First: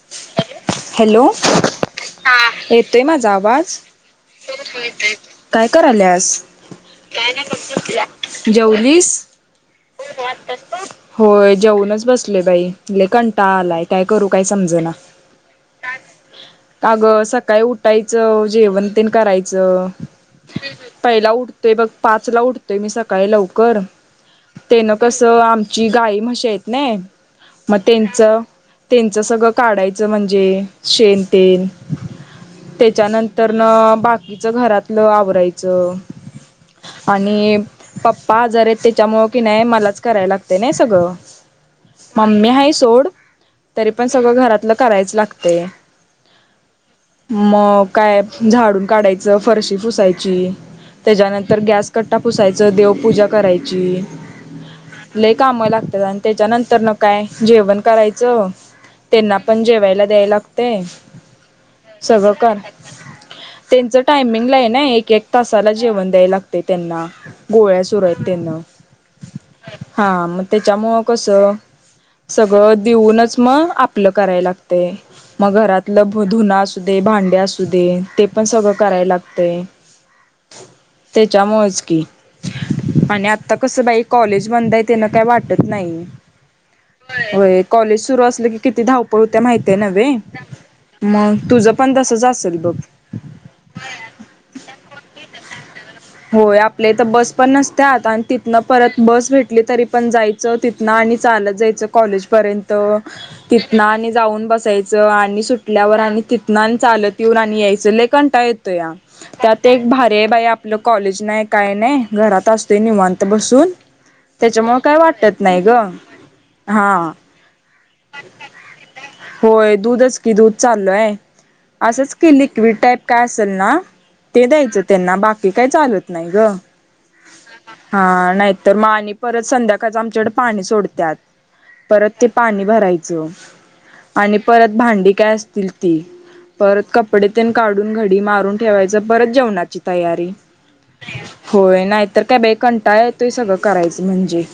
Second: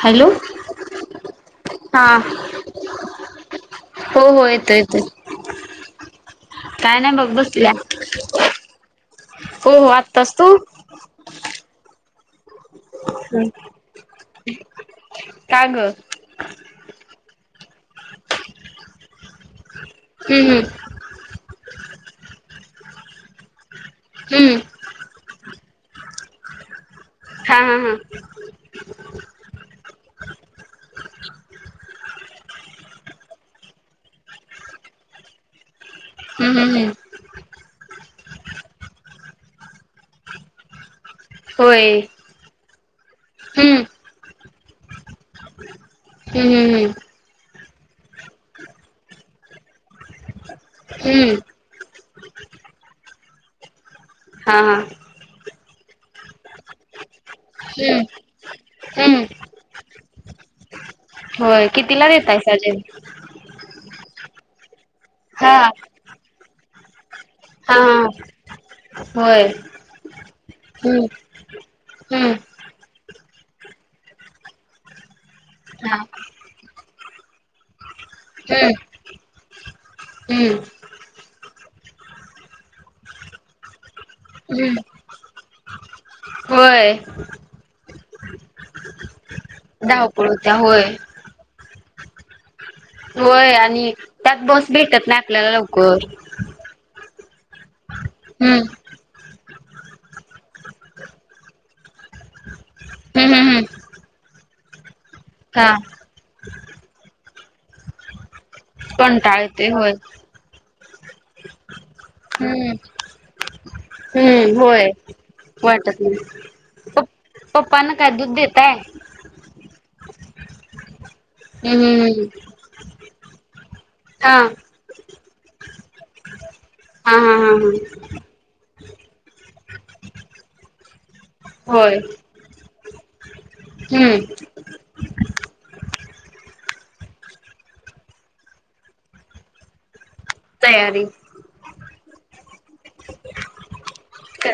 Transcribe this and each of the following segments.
Hello. Hello हा येतोय माझा आवाज. हो हो येतो येतोय. काय क आले आस. काय नाही बघ बसल्या. का जौलीस हो हो आत्तास तू होय जेऊनच बसले बाई कंटा आलाय काय करू काय समज ना. काांग काग सकाळी उठायचं जेवंतन करायचं. हम्म पहिला उठतोय बघ पाच ला उठतोय मी सकाळी लवकर. हम्म हम्म तेन कसं आमची गाय म्हशी येत ना हा हा मग हा त्यांच. त्यांचं सगळं काढायचं म्हणजे शेण तेल. त्याच्यानंतरन बाकीच घरातलं आवरायचं. हम् हम् हम् आणि पप्पा आजार आहेत त्याच्यामुळं की नाही मलाच करायला लागत नाही सगळं. होय. मम्मी आहे सोड हम्म तरी पण सगळं घरातलं करायचं लागत. ते हम्म हम्म मग काय झाडून काढायचं फरशी फुसायची हम्म हम्म त्याच्यानंतर गॅस कट्टा पुसायचं देवपूजा करायची. हा हा काम लागतात आणि त्याच्यानंतर न काय जेवण हम्म करायचं हम्म त्यांना पण जेवायला. द्याय लागते. होय कितीला सगळं देेतय कर सजे त्यांचं टायमिंग आहे ना एक एक हा तासाला जेवण द्याय लागते त्यांना हा हा गोळ्या सुर आहेत त्यांना होय हा मग त्याच्यामुळ हम्म कस हम्म सगळ. देऊनच मग आपलं कराय लागत म घरात हा भांडे्या असू दे ते पण हम्म सगळ कराय लागत. हम्म त्याच्यामज की आणि आता कस बाईक. कॉलेज हम्म बंद आहे तेना काय वाटत नाही. होय हो कॉलेज सुरू असलं की किती धावपळ. त्या माहित आहे नव् धावपळ होत्या होय. मग तुझं पण तसच असेल बघ. होय आणि त्यात बस भेटत ना आपल्याला लवकर. आपले तर बस पण नसत्यात आणि हम्म तिथनं परत बस भेट. तरी पण जायच तिथ आणि चालत जायच कॉलेज पर्यंत हम्म हम्म तिथ. हम्म जाऊन बसायचं आणि हा सुटल्यावर आणि तिथना चालत येऊन आणि यायचंक. कंटा येतो या कंटाळ त्यात येतोय एक होय. भार बाई आपलं कॉलेज नाही काय नाही घरात हम्म असतोय निवांत. त बासून हम्म होय वाटत नाही हा प पप्पना काय दूध देतय. होय दूधच की दूध चालू आहे असंच हम्म केली. ट्विट टाईप काय असेल ना. हा ते द्यायचं त्यांना बाकी काही चालत नाही ग हा हा हा हा नाही. तर मा आणि परत संध्याकाळ आमच्याकड पाणी सोडतात होय परत ते पाणी भरायचं. हम्म आणि परत भांडी काय असतील ती परत कपडे तेन काढून घडी मारून ठेवायचं परत जेवणाची तयारी तयारी होय नाही तर काय बाई कंटाळ येतोय सगळं करायचं म्हणजे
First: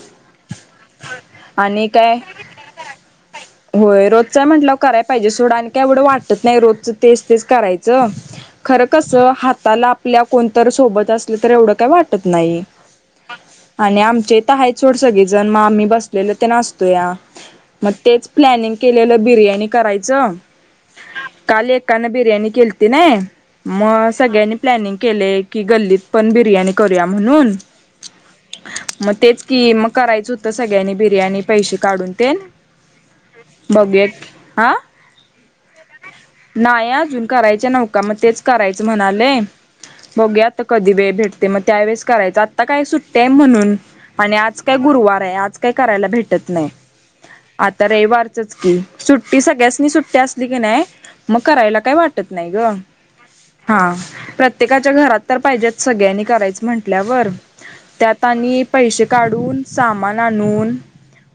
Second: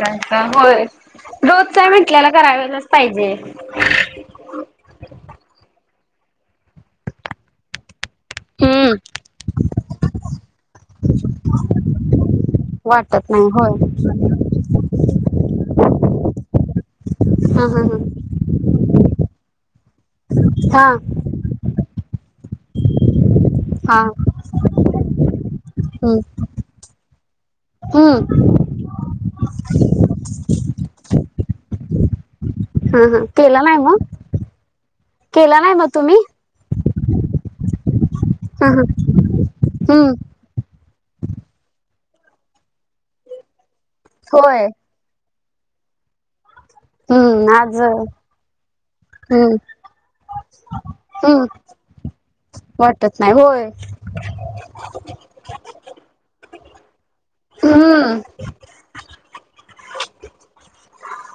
रोजच च आणि आहे काय म्हटल्याला करायलाच पाहिजे. होय रोजचाय म्हटलं कराय पाहिजे सोडा आण काही एवढं वाटत नाही रोजच तेच तेच करायचं. खरं हम्म कसं हाताला आपल्या कोण तर सोबत असलं तर एवढं काही वाटत नाही. वाटत नाही होय. आणि आमचे तर आहे सोड सगळे जण् मग आम्ही बसलेले ते नासतो या. हा हा हा प्लॅनिंग केलेलं बिर्याणी करायचं. हा हा काल एकान बिर्याणी केल्ती ना. हा मग सगळ्यांनी प्लॅनिंग केलेय की गल्लीत हम्म पण बिर्याणी करूया म्हणून हम्म मग तेच कि मग करायचं होतं सगळ्यांनी बिर्याणी पैसे काढून ते हा हा केला नाही मग बघुया की हा केला नाही मग त नाही अजून करायच नवका मग तेच हा हा करायचं म्हणाले हम्म बघु आता कधी वेळ भेटते मग त्यावेेळेस करायचं आत्ता काय सुट्टी हाय म्हणून आणि आज होय. काय गुरुवार आहे आज काय करायला भेटत नाही हम्म आज आता रविवार तेच की सुट्टी हम्म सगळ्यासनी सुट्टी असली की नाही मग हम्म करायला काय वाटत नाही ग वाटत नाही हो हा प्रत्येकाच्या घरात तर पाहिजेत सगळ्यांनी करायचं म्हंटल्यावर हम्म त्यात आणि पैसे काढून सामान आणून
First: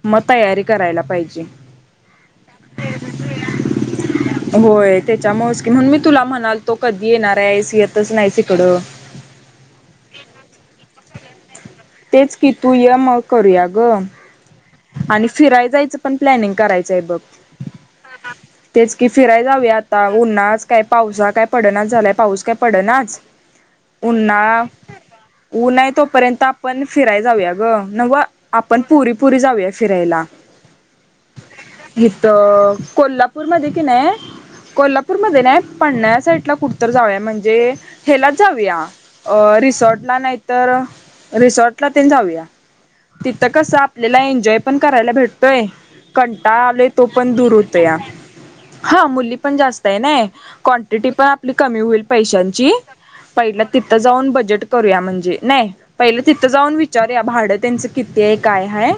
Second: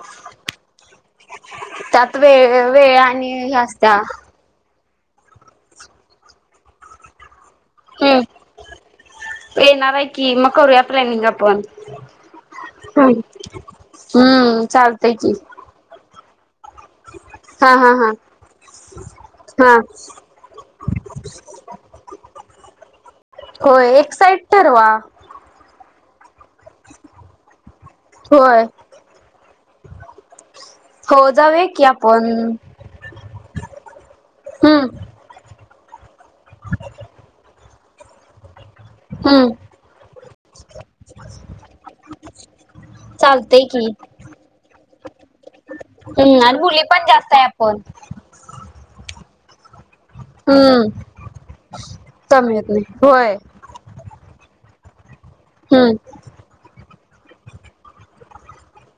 मग तयारी करायला पाहिजे त्यात वेळ वेळ आणि हे असत्या होय त्याच्यामुळे म्हणून मी तुला म्हणाल तो कधी येणार आहे एसी येतच हम्म. नाही इकड येणार आहे की मग करूया प्लॅनिंग आपण तेच की तू ये मग हम्म. करूया ग हम्म चालतय आणि की फिराय जायचं पण प्लॅनिंग करायचं हा हा हा हा तेच की फिराय हा जाऊया आता उन्हाच काय पावसा काय पडनाच झालाय पाऊस काय पडनाच होय एक्साईटर वा उन आहे तोपर्यंत आपण फिराय जाऊया ग नव्ह होय आपण पुरी पुरी जाऊया फिरायला हो जाऊया की इथ आपण कोल्हापूर पूरमध्ये कि नाही हम्म कोल्हापूरमध्ये नाही पन्हाळ्यासारख्याकुठं तर जाऊया म्हणजे हेलाच जाऊया अ हम्म रिसॉर्टला नाहीतर रिसॉर्टला ते जाऊया तिथं चालतय कस की आपल्याला एन्जॉय पण करायला भेटतोय हम्म आणि कंटाळ मुली तो पण जास्त आहे दूर आपण होतोय या हा मुली पण जास्त आहे ना हम्म काँटिटी पण आपली कमी होईल कमी येत पैशांची नाही होय पहिल तिथं जाऊन बजेट करूया म्हणजे नाही हम्म पहिले तिथं जाऊन विचारूया भाडं त्यांचं किती आहे काय ह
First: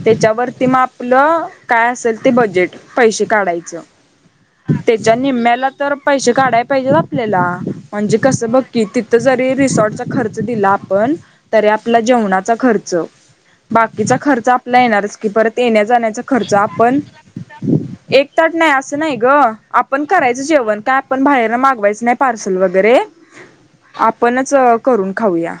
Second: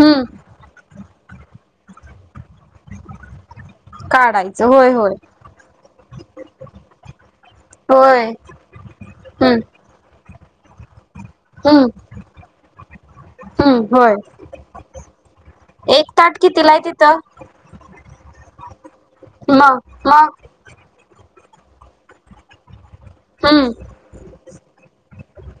हम्म त्याच्यावरती मग आपलं काय असेल ते बजेट पैसे काढायचं काढायचं होय त्येच्या होय निम्याला तर पैसे काढाय पाहिजेत आपल्याला म्हणजे होय कसं बघ कि तिथ जरी हम्म रिसॉर्टचा खर्च दिला आपण तरी हम्म आपला जेवणाचा खर्च हम्म होय येचा खर्च आपला येणारच की परत येण्या एक जाण्याचा ताट खर्च कितीला आहे आपण तिथं एक तट नाही असं नाही ग मग आपण करायचं मग जेवण काय पण बाहेरन मागवायचं नाही पार्सल वगैरे हम्म आपणच करून खाऊया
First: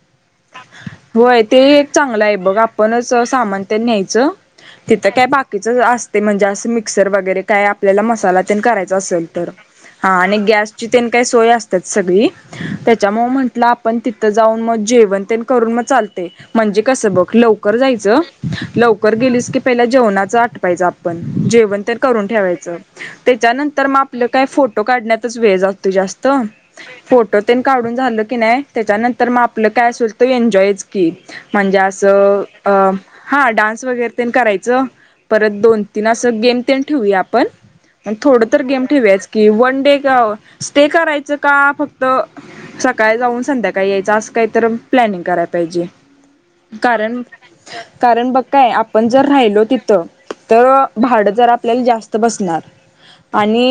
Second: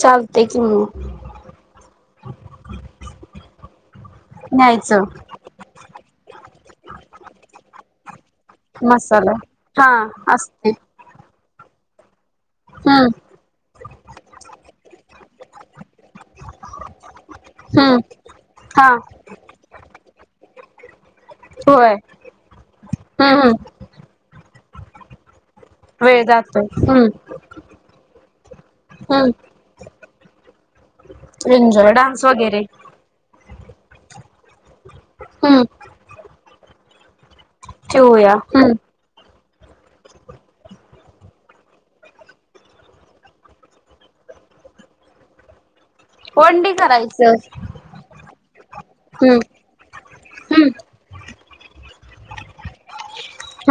चालते कि मग होय ते एक चांगलं आहे बघ आपणच सामान तेन न्यायचं न्यायचं तिथं काय बाकीच असते म्हणजे असं मिक्सर वगैरे काय आपल्याला मसाला ते करायचा असेल तर हां असते त्येंनी काय सोय असत्यात सगळी हम्म त्याच्या मूळ म्हंटलं आपण तिथं जाऊन म जेवण तेन करून म चालतय म्हणजे कसं बघ लवकर हम्म जायचं हा लवकर गेलीस की पहिला जेवणाच आटपायचं आपण जेवण होय तेन करून ठेवायच हम्म हम्म त्याच्यानंतर म आपलं काय फोटो काढण्यातच वेळ जातोय वेळ जास्त जातोय हम्म फोटो तेन काढून झालं की नाय त्याच्यानंतर मग हम्म आपलं काय असल तो एन्जॉयच की म्हणजे एन्जॉय डान्स असं वगैरे अ हा डान्स वगैरे तेन करायचं परत हम्म दोन तीन असं गेम तेन ठेवूया आपण अन ठेवूया थोडं तर हम्म गेम ठेवूयाच कि वन डे [unintelligible] स्टे करायचं का फक्त सकाळी जाऊन संध्याकाळी यायचं असं कायतर प्लॅनिंग कराय पाहिजे. वनडे कारण करायचं कारण बघ काय आपण जर हम्म राहिलो तिथं त हम्म भाड जरा आपल्याला जास्त बसणार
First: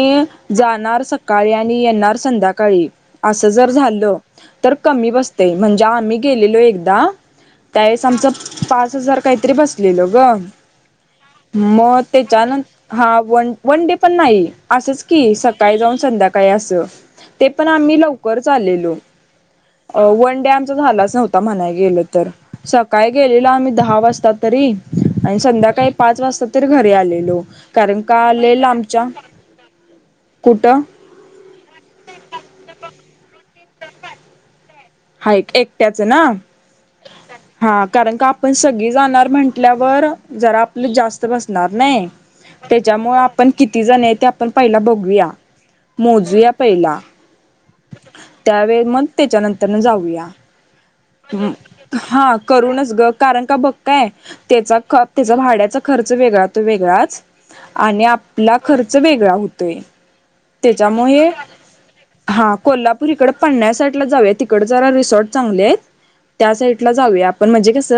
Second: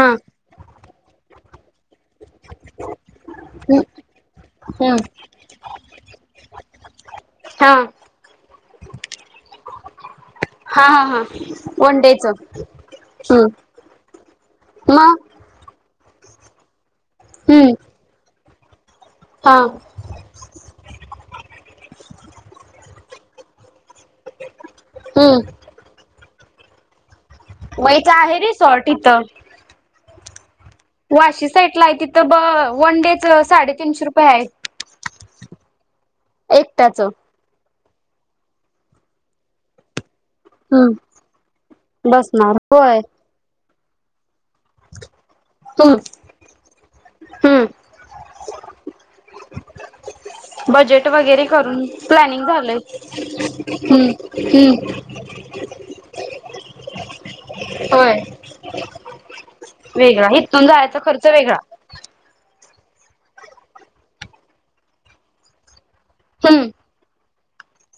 हा जाणार सका काळी आणि येणार संध्याकाळी असं जर हम्म झालं तर हम्म कमी बसतय म्हणजे आम्ही गेलेलो एकदा हा त्यावेळेस आमच पाच हजार काहीतरी बसलेल ग हा हा हा म वन डेच त्याच्यानं हा हम्म वन वन डे पण नाही, असंच मग की सकाळी जाऊन संध्याकाळी असं ते पण हम्म आम्ही लवकरच च आलेलो हा. अ वन डे आमचा झालाच नव्हता म्हणाय गेलं तर सकाळी गेलेलो आम्ही दहा वाजता तरी आणि हम्म संध्याकाळी पाच वाजता तरी घरी आलेलो मग कारण इथं का आहे लई रिसॉर्ट लामच्या, इथं कुठं? वाशी साईट ला आहे तिथं ब वन डे च साडेतीनशे रुपये हाय हाय एक एकट्याच ना एकट्याचं हा कारण का आपण सगळी जाणार म्हटंल्यावर जरा आपलं हम्म जास्त बसणार नई बसणार होय त्याच्यामुळ आपण किती जण आय त्या आपण पयला बघूया मोजूया पयला हम्म त्यावेळी मग त्याच्यानंतरन जाऊया बजेट वाई हम्म् हा करूनच ग कारण का बघ काय त्याचा ख [unintelligible] जा भाड्याचा खर्च वेगळा तो वेगळाच आणि होय आपला खर्च वेगळा हुतोय वेगळा हायत त्येच्यामुळ हे हा कोल्हापूर इकडं पन्या साईटला जाऊया तिकड जरा रिसॉर्ट चांगली आहेत त्या हम्म साइट टला जाऊया आपण म्हणजे कस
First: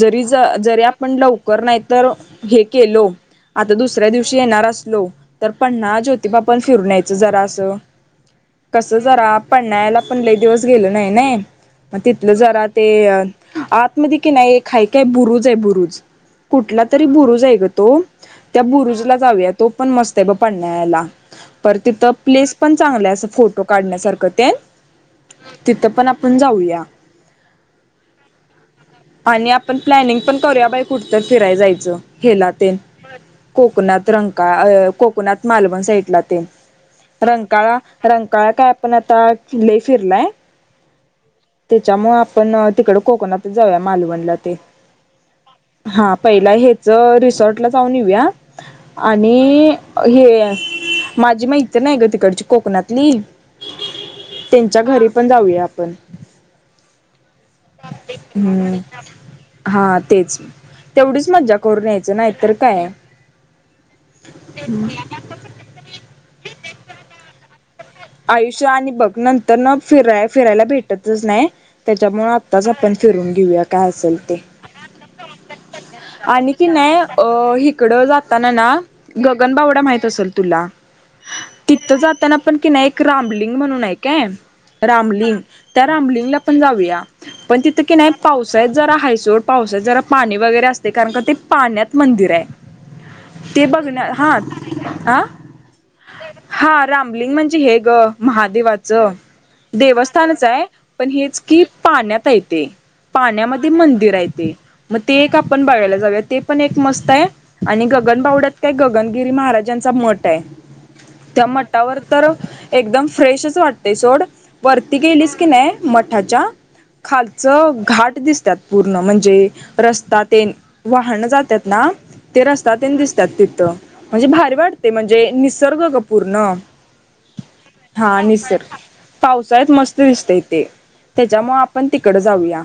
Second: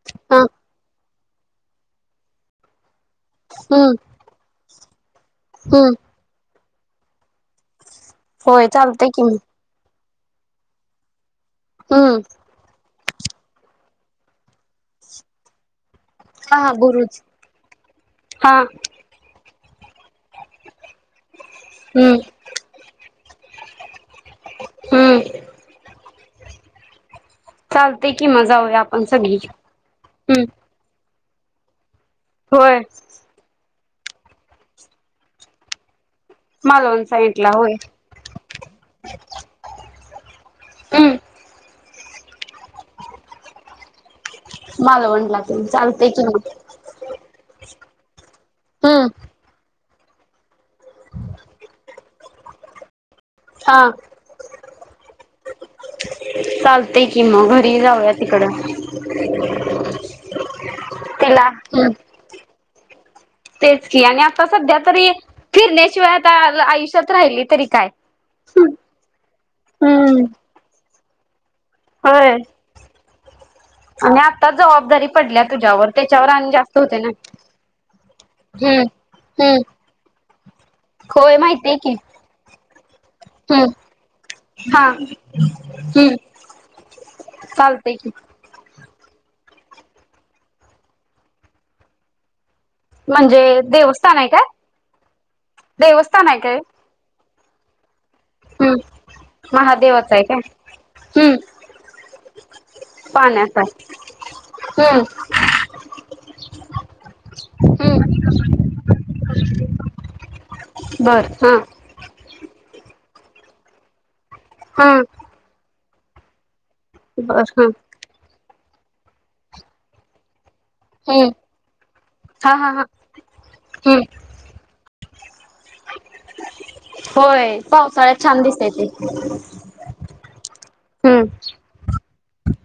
जरी ज हा जरी आपण लवकर नाही तर हे केलो आता हम्म दुसऱ्या दिवशी येणार असलो तर हम्म पन्हाळा, ज्योतिबा पण फिरून यायचं जरा असं होय कस चालतय की जरा मग पन्हाळ्याला पण लय दिवस गेलो नाही नई म हम्म तिथलं जरा ते आतमधी कि नाय एक हाय काय बुरुज हाय बुरुज हा हा कुठला तरी बुरुज हाय ग तो हा त्या बुरुजला जाऊया तो पण मस्त आहे ब पन्हाळ्याला पर तिथं हम्म प्लेस पण चांगलं अस फोटो काढण्यासारख तेन हम्म तिथ पण आप पण जाऊया चालतय कि मग जाऊया आपण सगळी आणि आपण प्लॅनिंग पण हम्म करूया बाई कुठतंर फिराय जायचं हेला तेन, होय बर कोकणात रंकाळ अ कोकणात मालवण साईटला तेन मालवण साईडला होय रंकाळा रंकाळा काय आपण आता लय फिरलाय हम्म. त्येच्यामुळ आपण तिकडं कोकणतच जाऊया मालवणला ते मालवणला तेन चालतय कि म च रिसॉर्ट ला जाऊन येऊया हम्म आणि हे माझी मैत्रीण आहे ग तिकडची कोकणातली हा. त्यांच्या घरी पण जाऊया आपण चालतय कि मग घरी जाऊया तिकडं हम्म हा तेच तेवढीच तिला मज्जा करून हम्म यायचं नाहीतर काय तेच की आणि आता सध्या तरी फिरण्याशिवाय आता आव आयुष्यात राहिलय तरी काय आयुष्य आणि बघ नंतरन हम्म फिराय फिरायला भेटतच नाही. त्याच्यामुळ होय आत्ताच आपण फिरून घेऊया काय असल आणि ते आता जबाबदारी पडल्या तुझ्यावर [unintelligible] त्याच्यावर आणि की जास्त नाय होते ना अ हिकडं जाताना ना, हम्म हम्म गगनबावडा माहीत असल तुला, होय माहितीय की तिथं जाताना पण कि नाही एक रामलिंग हम्म म्हणून आहे काय. हा रामलिंग, त्या हम्म रामलिंगला पण जाऊया, पण तिथं की नाही पा पावसाळ्यात जरा हायसोड पावसात जरा पाणी वगैरे असतय कारण का ते पाण्यात मंदिर आहे. म्हणजे ते बघण्या देवस्थान आहे हा काय आ, देवस्थान आहे काय हा. रामलिंग म्हणजे हे गं. हम्म महादेवाचं, महादेवाचं काय देवस्थानच आहे, पण हम्म हेच की पाण्यात आहे ते. पाण्यामध्ये मंदिर आहे ते, मग ते हम्म एक आपण बघायला जाऊया ते पण एक मस्त आहे. आणि हम्म गगनबावड्यात काय गगनगिरी महाराजांचा मठ आहे. बरं त्या हां. मठावर तर, एकदम फ्रेशच वाटतय सोड, वरती हा गेलीस की नाही मठाच्या. बर हा खालचं घाट दिसत्यात पूर्ण म्हणजे, रस्ता तेन. वाहनं हम्म जात्यात ना. ते हा हा हा रस्तातेन दिसत्यात तिथं, हम्म म्हणजे भारी वाटतंय म्हणजे निसर्ग ग पूर्ण. होय हा पावसाळ्यात छान निसर, दिसतय ते पावसाळ्यात मस्त दिसतय ते, हम्म त्याच्यामुळ आपण तिकडं जाऊया.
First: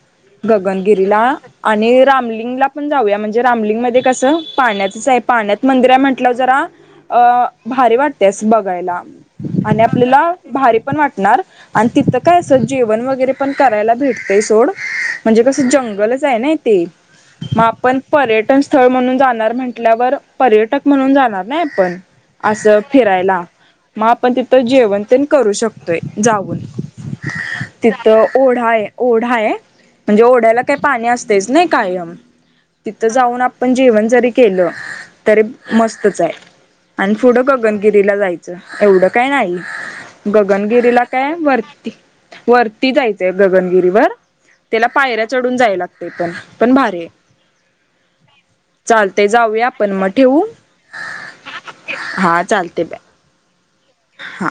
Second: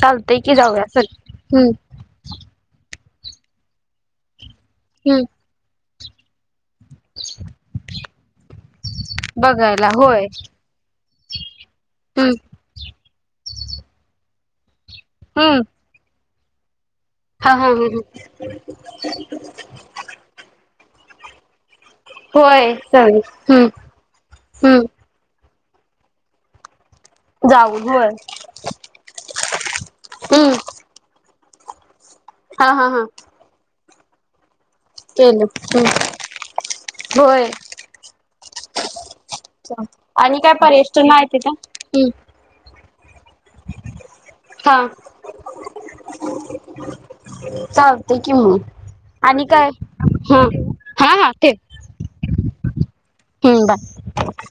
चालतंय की जाऊया चल गगनगिरीला, हम्म आणि रामलिंगला पण जाऊया म्हणजे रामलिंग मध्ये कसं पाण्यातच आहे हम्म पाण्यात मंदिर आहे म्हटल्यावर जरा, अ भारी वाटतंय असं बघायला. आणि बघायला होय आपल्याला भारी पण वाटणार, आणि तिथं हम्म काय असं जेवण वगैरे पण करायला भेटतय सोड म्हणजे कस हम्म जंगलच आहे नई. ते, हा म हा आपण हा पर्यटन स्थळ म्हणून जाणार म्हण म्हणल्यावर पर्यटक म्हणून जाणार नाही आपण, होय असं चल फिरायला. हम्म म आपण तिथं जेवण हम्म तेन करू शकतोय जाऊन. जाऊन होय तिथं ओढा आहे ओढा आहे, म्हणजे हम्म ओढ्याला काय पा पाणी असतयच नाही कायम, हा हा हा तिथं जाऊन आपण जेवण जरी केलं तरी केलं हम्म मस्तच आहे, आणि पुढं होय गगनगिरीला जायचं. एवढं काय नाही, आणि काय गगनगिरीला पर्यटन आहे काय तिथं वरती हम्म वरती जायचंय गगनगिरीवर. हा त्याला पायऱ्या चढून जाय लागतय पण पण भारी आहे. चालतंय की मग चालतंय आणि जाऊया काय आपण म हा ठेवू. हा हा हा चालतंय बाय. हम् बाय. हा.